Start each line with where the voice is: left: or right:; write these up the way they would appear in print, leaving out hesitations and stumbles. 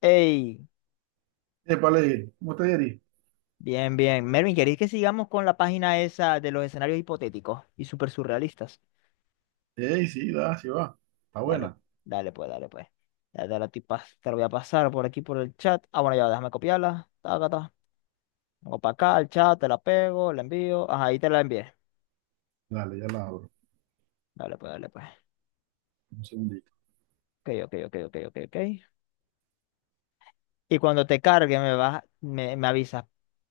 left: Hey,
right: Épale, ¿cómo está Yeri?
left: bien, bien. Mervin, ¿queréis que sigamos con la página esa de los escenarios hipotéticos y súper surrealistas?
right: Ey, sí, da, sí va. Está
left: Dale,
right: buena.
left: dale pues, dale pues. Ya te la, te la voy a pasar por aquí por el chat. Ah, bueno, ya, déjame copiarla. Taca, ta. Vengo para acá, al chat, te la pego, la envío. Ajá, ahí te la envié.
right: Dale, ya la abro.
left: Dale pues, dale pues.
right: Un segundito.
left: Ok, ok, ok, ok, ok, ok. Y cuando te cargue me avisas,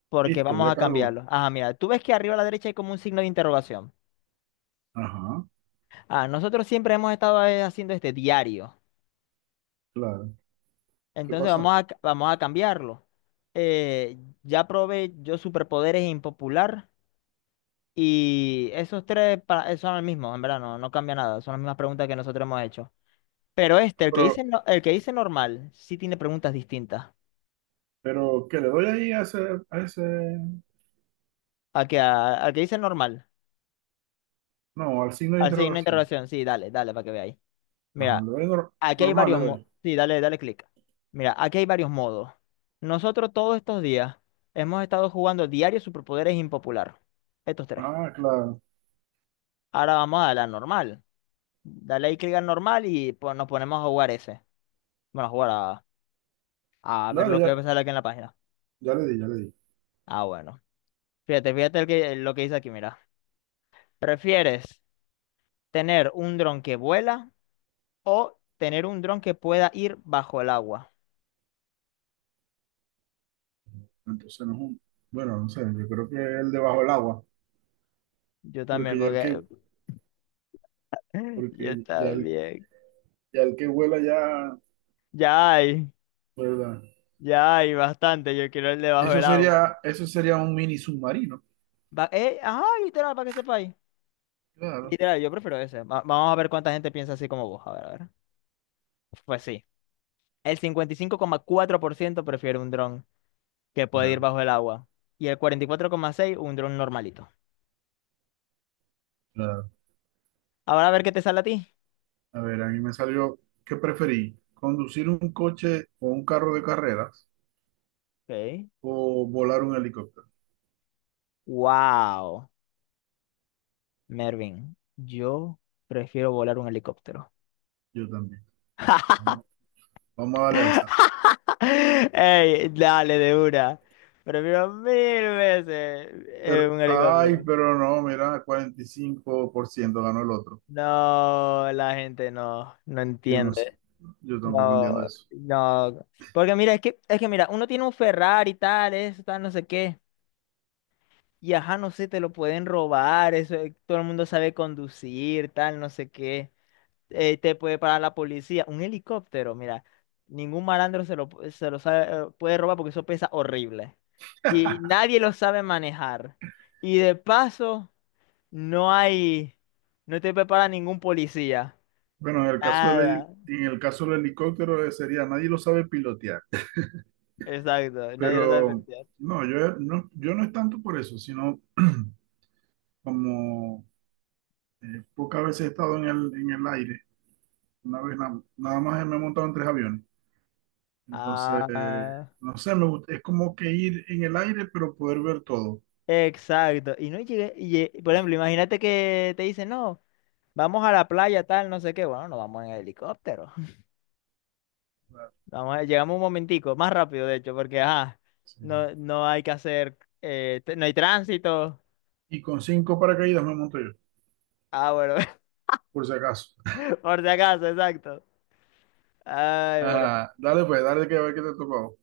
left: porque
right: Listo,
left: vamos
right: ya
left: a
right: cargo.
left: cambiarlo. Ajá, mira, tú ves que arriba a la derecha hay como un signo de interrogación.
right: Ajá,
left: Ah, nosotros siempre hemos estado haciendo este diario.
right: claro. ¿Qué
left: Entonces
right: pasa?
left: vamos a cambiarlo. Ya probé yo superpoderes impopular y esos tres para, son los mismos, en verdad, no, no cambia nada, son las mismas preguntas que nosotros hemos hecho. Pero este,
right: Ah,
left: el que
right: Pero,
left: dice, no- el que dice normal, sí tiene preguntas distintas.
right: pero, ¿qué le doy ahí a ese?
left: Al que dice normal,
right: No, al signo de
left: a ver si hay una
right: interrogación.
left: interrogación, sí, dale, dale, para que veáis.
right: Ajá,
left: Mira,
right: le doy
left: aquí hay
right: normal, le
left: varios modos,
right: doy.
left: sí, dale, dale clic. Mira, aquí hay varios modos. Nosotros todos estos días hemos estado jugando diario superpoderes impopular, estos tres.
right: Ah, claro.
left: Ahora vamos a la normal. Dale ahí clic al normal y pues, nos ponemos a jugar ese. Bueno, a ver
right: Dale,
left: lo que
right: ya,
left: sale aquí en la página.
right: ya le di, ya le di.
left: Ah, bueno. Fíjate, lo que dice aquí, mira. ¿Prefieres tener un dron que vuela o tener un dron que pueda ir bajo el agua?
right: Entonces no es un. Bueno, no sé, yo creo que el debajo del agua.
left: Yo también,
right: Porque ya el
left: porque
right: que,
left: yo
right: porque
left: también.
right: ya el que vuela ya,
left: Ya hay,
right: ¿verdad?
left: ya hay bastante. Yo quiero el de bajo
right: Eso
left: el agua.
right: sería, eso sería un mini submarino.
left: Ajá, literal, para que sepáis.
right: Claro.
left: Literal, yo prefiero ese. Vamos a ver cuánta gente piensa así como vos. A ver, a ver. Pues sí. El 55,4% prefiere un dron que puede ir
right: Claro,
left: bajo el agua. Y el 44,6% un dron normalito.
right: claro.
left: Ahora a ver qué te sale a ti.
right: A ver, a mí me salió, ¿qué preferí? ¿Conducir un coche o un carro de carreras
left: Ok.
right: o volar un helicóptero?
left: Wow. Mervin, yo prefiero volar un helicóptero.
right: Yo también. Vamos, vamos a darle a esa.
left: Ey, dale de una. Prefiero 1000 veces
right: Pero,
left: un
right: ay,
left: helicóptero.
right: pero no, mira, 45% ganó el otro.
left: No, la gente no, no
right: Yo no sé,
left: entiende.
right: yo tampoco entiendo
left: No,
right: eso.
left: no. Porque mira, es que mira, uno tiene un Ferrari y tal, eso, tal, no sé qué. Y ajá, no sé, te lo pueden robar, eso, todo el mundo sabe conducir, tal, no sé qué. Te puede parar la policía. Un helicóptero, mira, ningún malandro se lo, pu- se lo sabe, puede robar porque eso pesa horrible. Y nadie lo sabe manejar. Y de paso, no hay, no te prepara ningún policía.
right: Bueno,
left: Nada.
right: en el caso del helicóptero, sería, nadie lo sabe pilotear,
left: Exacto, nadie lo sabe
right: pero
left: pelear.
right: no, yo no es tanto por eso, sino como pocas veces he estado en el aire. Una vez nada más me he montado en tres aviones. Entonces,
left: Ah,
right: no sé, me gusta, es como que ir en el aire, pero poder ver todo.
left: exacto. Y no llegué, y, lle- por ejemplo, imagínate que te dicen, no. Vamos a la playa, tal, no sé qué. Bueno, nos vamos en helicóptero. Llegamos un momentico, más rápido de hecho, porque ajá,
right: Sí.
left: no, no hay que hacer, t- no hay tránsito.
right: Y con cinco paracaídas me monto yo,
left: Ah, bueno,
right: por si acaso.
left: por si acaso, exacto. Ay, pero,
right: Ah, dale pues, dale que a ver qué te ha tocado.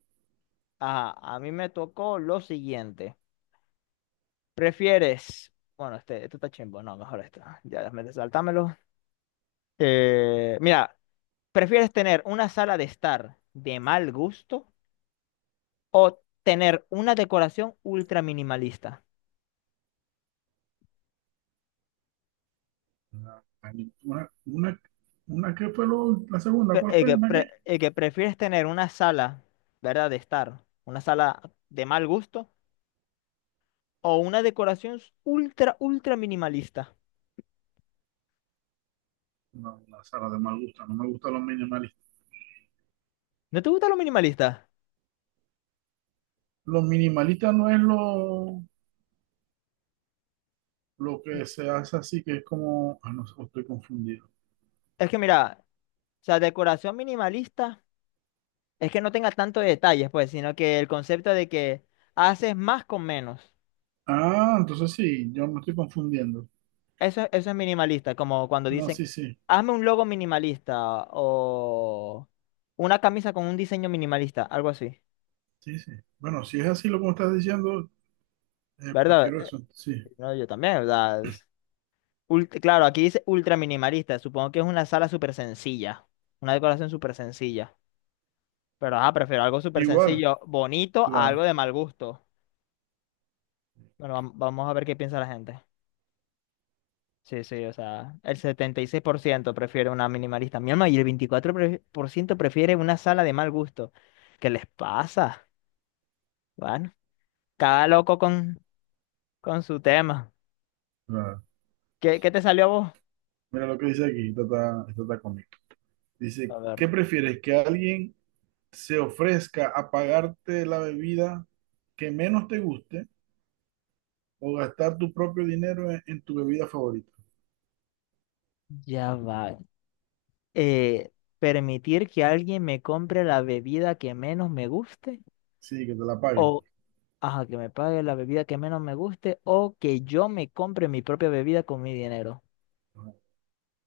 left: ajá, a mí me tocó lo siguiente. ¿Prefieres? Bueno, este, esto está chimbo, no, mejor esto. Sáltamelo. Mira, ¿prefieres tener una sala de estar de mal gusto o tener una decoración ultra minimalista?
right: Ah, Una, una, una que fue la segunda, ¿cuál fue? ¿Una qué?
left: El que prefieres tener una sala, ¿verdad? De estar, una sala de mal gusto o una decoración ultra minimalista.
right: No, la sala de mal gusto, no me gusta los minimalistas.
left: ¿No te gusta lo minimalista?
right: Los minimalistas no es lo
left: N-
right: que se hace así, que es como, ah, no, estoy confundido.
left: Es que mira, o sea, decoración minimalista es que no tenga tanto detalles, pues, sino que el concepto de que haces más con menos.
right: Ah, entonces sí, yo me estoy confundiendo.
left: Eso es minimalista, como cuando
right: No,
left: dicen,
right: sí, sí.
left: hazme un logo minimalista o una camisa con un diseño minimalista, algo así,
right: Sí, sí. Bueno, si es así lo como estás diciendo,
left: ¿verdad?
right: prefiero
left: Eh,
right: eso. Sí.
left: No, yo también, ¿verdad? Claro, aquí dice ultra minimalista. Supongo que es una sala súper sencilla. Una decoración súper sencilla. Pero ajá, prefiero algo súper
right: Igual,
left: sencillo, bonito, a
right: la,
left: algo de mal gusto. Bueno, vamos a ver qué piensa la gente. Sí, sí, o sea, el 76% prefiere una minimalista. Mi alma, y el 24% prefiere una sala de mal gusto. ¿Qué les pasa? Bueno, cada loco con, con su tema.
right: la-
left: ¿Qué, qué te salió a vos?
right: mira lo que dice aquí, esta está conmigo. Dice,
left: A ver.
right: ¿qué prefieres? ¿Que alguien se ofrezca a pagarte la bebida que menos te guste o gastar tu propio dinero en tu bebida favorita?
left: Ya va. eh, permitir que alguien me compre la bebida que menos me guste
right: Sí, que te la pague, pues.
left: o ajá, que me pague la bebida que menos me guste o que yo me compre mi propia bebida con mi dinero.
right: Ajá.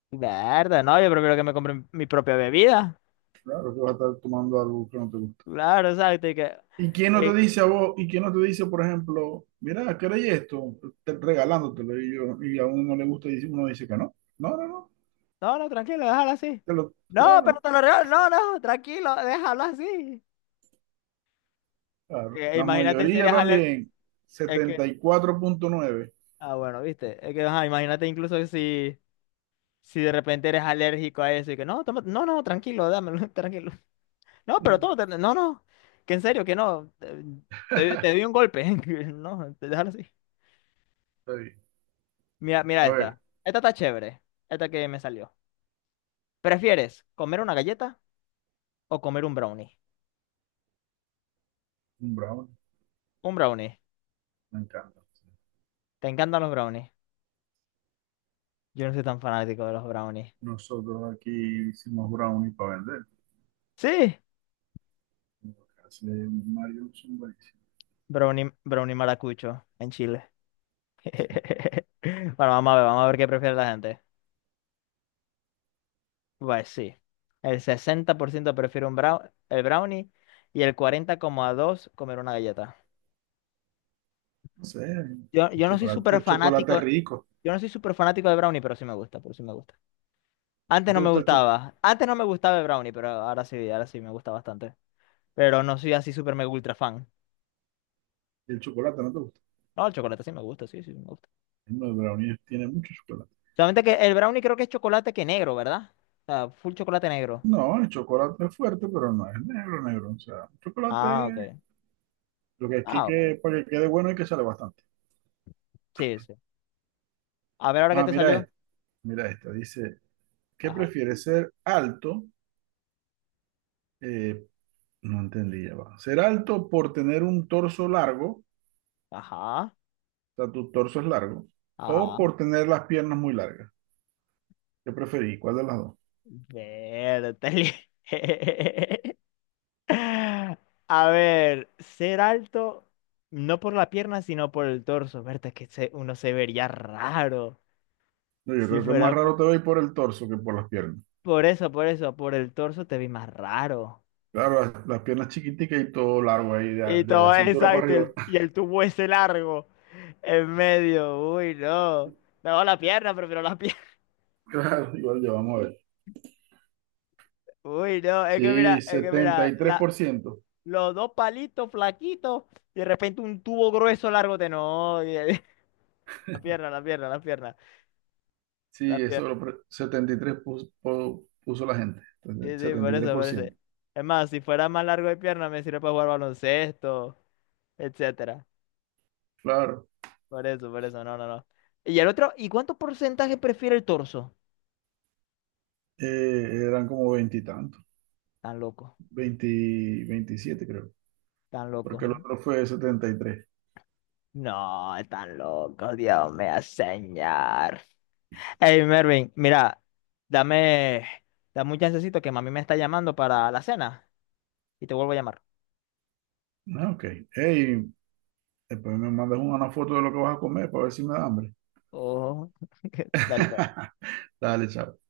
left: Verdad, no, yo prefiero que me compre mi propia bebida.
right: Claro que vas a estar tomando algo que no te gusta.
left: Claro, exacto.
right: ¿Y quién no te
left: Eh,
right: dice a vos? ¿Y quién no te dice, por ejemplo, mira, ¿queréis esto? Regalándotelo y, y a uno no le gusta y uno dice que no. No, no, no.
left: no, no, tranquilo, déjalo así. No, pero
right: Claro,
left: te lo regalo. No, no, tranquilo, déjalo así.
right: claro. La
left: Imagínate si
right: mayoría
left: eres alérgico.
right: también,
left: Es que,
right: 74.9.
left: bueno, viste. Es que, ajá, imagínate incluso si, si de repente eres alérgico a eso y que, no, no, tranquilo, dámelo, tranquilo.
right: Ujú.
left: No, no, que en serio, que no. Te di un golpe. No, te- déjalo así.
right: Está bien.
left: Mira, mira
right: A ver,
left: esta. Esta está chévere. Esta que me salió. ¿Prefieres comer una galleta o comer un brownie?
right: un brownie,
left: Un brownie.
right: me encanta.
left: ¿Te encantan los brownies? Yo no soy tan fanático de los brownies.
right: Nosotros aquí hicimos brownie para vender.
left: Sí,
right: Lo que hace Mario son buenísimos.
left: brownie, brownie maracucho en Chile. Bueno, vamos a ver qué prefiere la gente. Pues sí, el 60% prefiere un brownie, el brownie y el 40,2% comer una galleta.
right: No sé, el
left: Yo no soy
right: chocolate,
left: súper
right: el chocolate es
left: fanático,
right: rico.
left: yo no soy súper fanático de Brownie, pero sí me gusta, pero sí me gusta.
right: ¿No
left: Antes
right: te
left: no me
right: gusta
left: gustaba, antes no me gustaba el Brownie, pero ahora sí me gusta bastante. Pero no soy así súper mega ultra fan.
right: el chocolate? ¿No te gusta?
left: No, el chocolate sí me gusta, sí, sí me gusta.
right: No, el brownie tiene mucho chocolate.
left: Solamente que el Brownie creo que es chocolate que negro, ¿verdad? O sea, full chocolate negro.
right: No, el chocolate es fuerte, pero no es negro, negro. O sea, el
left: Ah, ok.
right: chocolate, lo que aquí
left: Ah, bueno.
right: que para que quede bueno hay que sale bastante.
left: Sí, sí. A ver ahora qué
right: Ah,
left: te
right: mira
left: salió.
right: esto, mira esto. Dice, ¿qué
left: Ajá,
right: prefieres? ¿Ser alto? eh, no entendí, ya va. ¿Ser alto por tener un torso largo?
left: ajá,
right: O sea, tu torso es largo. ¿O
left: ajá.
right: por tener las piernas muy largas? ¿Qué preferís? ¿Cuál de las dos?
left: Verde. A ver, ser alto, no por la pierna, sino por el torso. Uno se vería raro.
right: No, yo
left: Si
right: creo que
left: fuera
right: más raro
left: po-
right: te va por el torso que por las piernas.
left: por, eso, por eso, por el torso te vi más raro.
right: Claro, las piernas chiquiticas y todo largo ahí, de,
left: Y
right: de la
left: todo
right: cintura para
left: exacto,
right: arriba.
left: y el tubo ese largo en medio. Uy, no. No, la pierna, prefiero la pierna.
right: Claro, igual ya vamos a ver.
left: Uy, no, es que
right: Sí,
left: mira, es que
right: setenta
left: mira,
right: y tres
left: la,
right: por ciento.
left: los dos palitos flaquitos y de repente un tubo grueso largo de no. La pierna, la pierna, la pierna. La
right: Sí,
left: pierna.
right: eso 73 puso, puso la gente.
left: Sí,
right: Entonces,
left: sí,
right: setenta
left: por
right: y tres
left: eso,
right: por
left: por eso.
right: ciento.
left: Es más, si fuera más largo de pierna, me sirve para jugar baloncesto, etcétera.
right: Claro,
left: Por eso, no, no, no. Y el otro, ¿y cuánto porcentaje prefiere el torso?
right: eran como veintitantos.
left: Tan loco,
right: 20 27 creo.
left: tan
right: Porque
left: loco.
right: el otro fue 73.
left: No, tan loco, Dios mío, señor. Hey, Mervin, mira, dame, dame un chancecito que mami me está llamando para la cena y te vuelvo a llamar.
right: Ah, ok. Hey, después me mandas una foto de lo que vas a comer para ver si me da hambre.
left: Oh, dale, pues.
right: Dale, chao.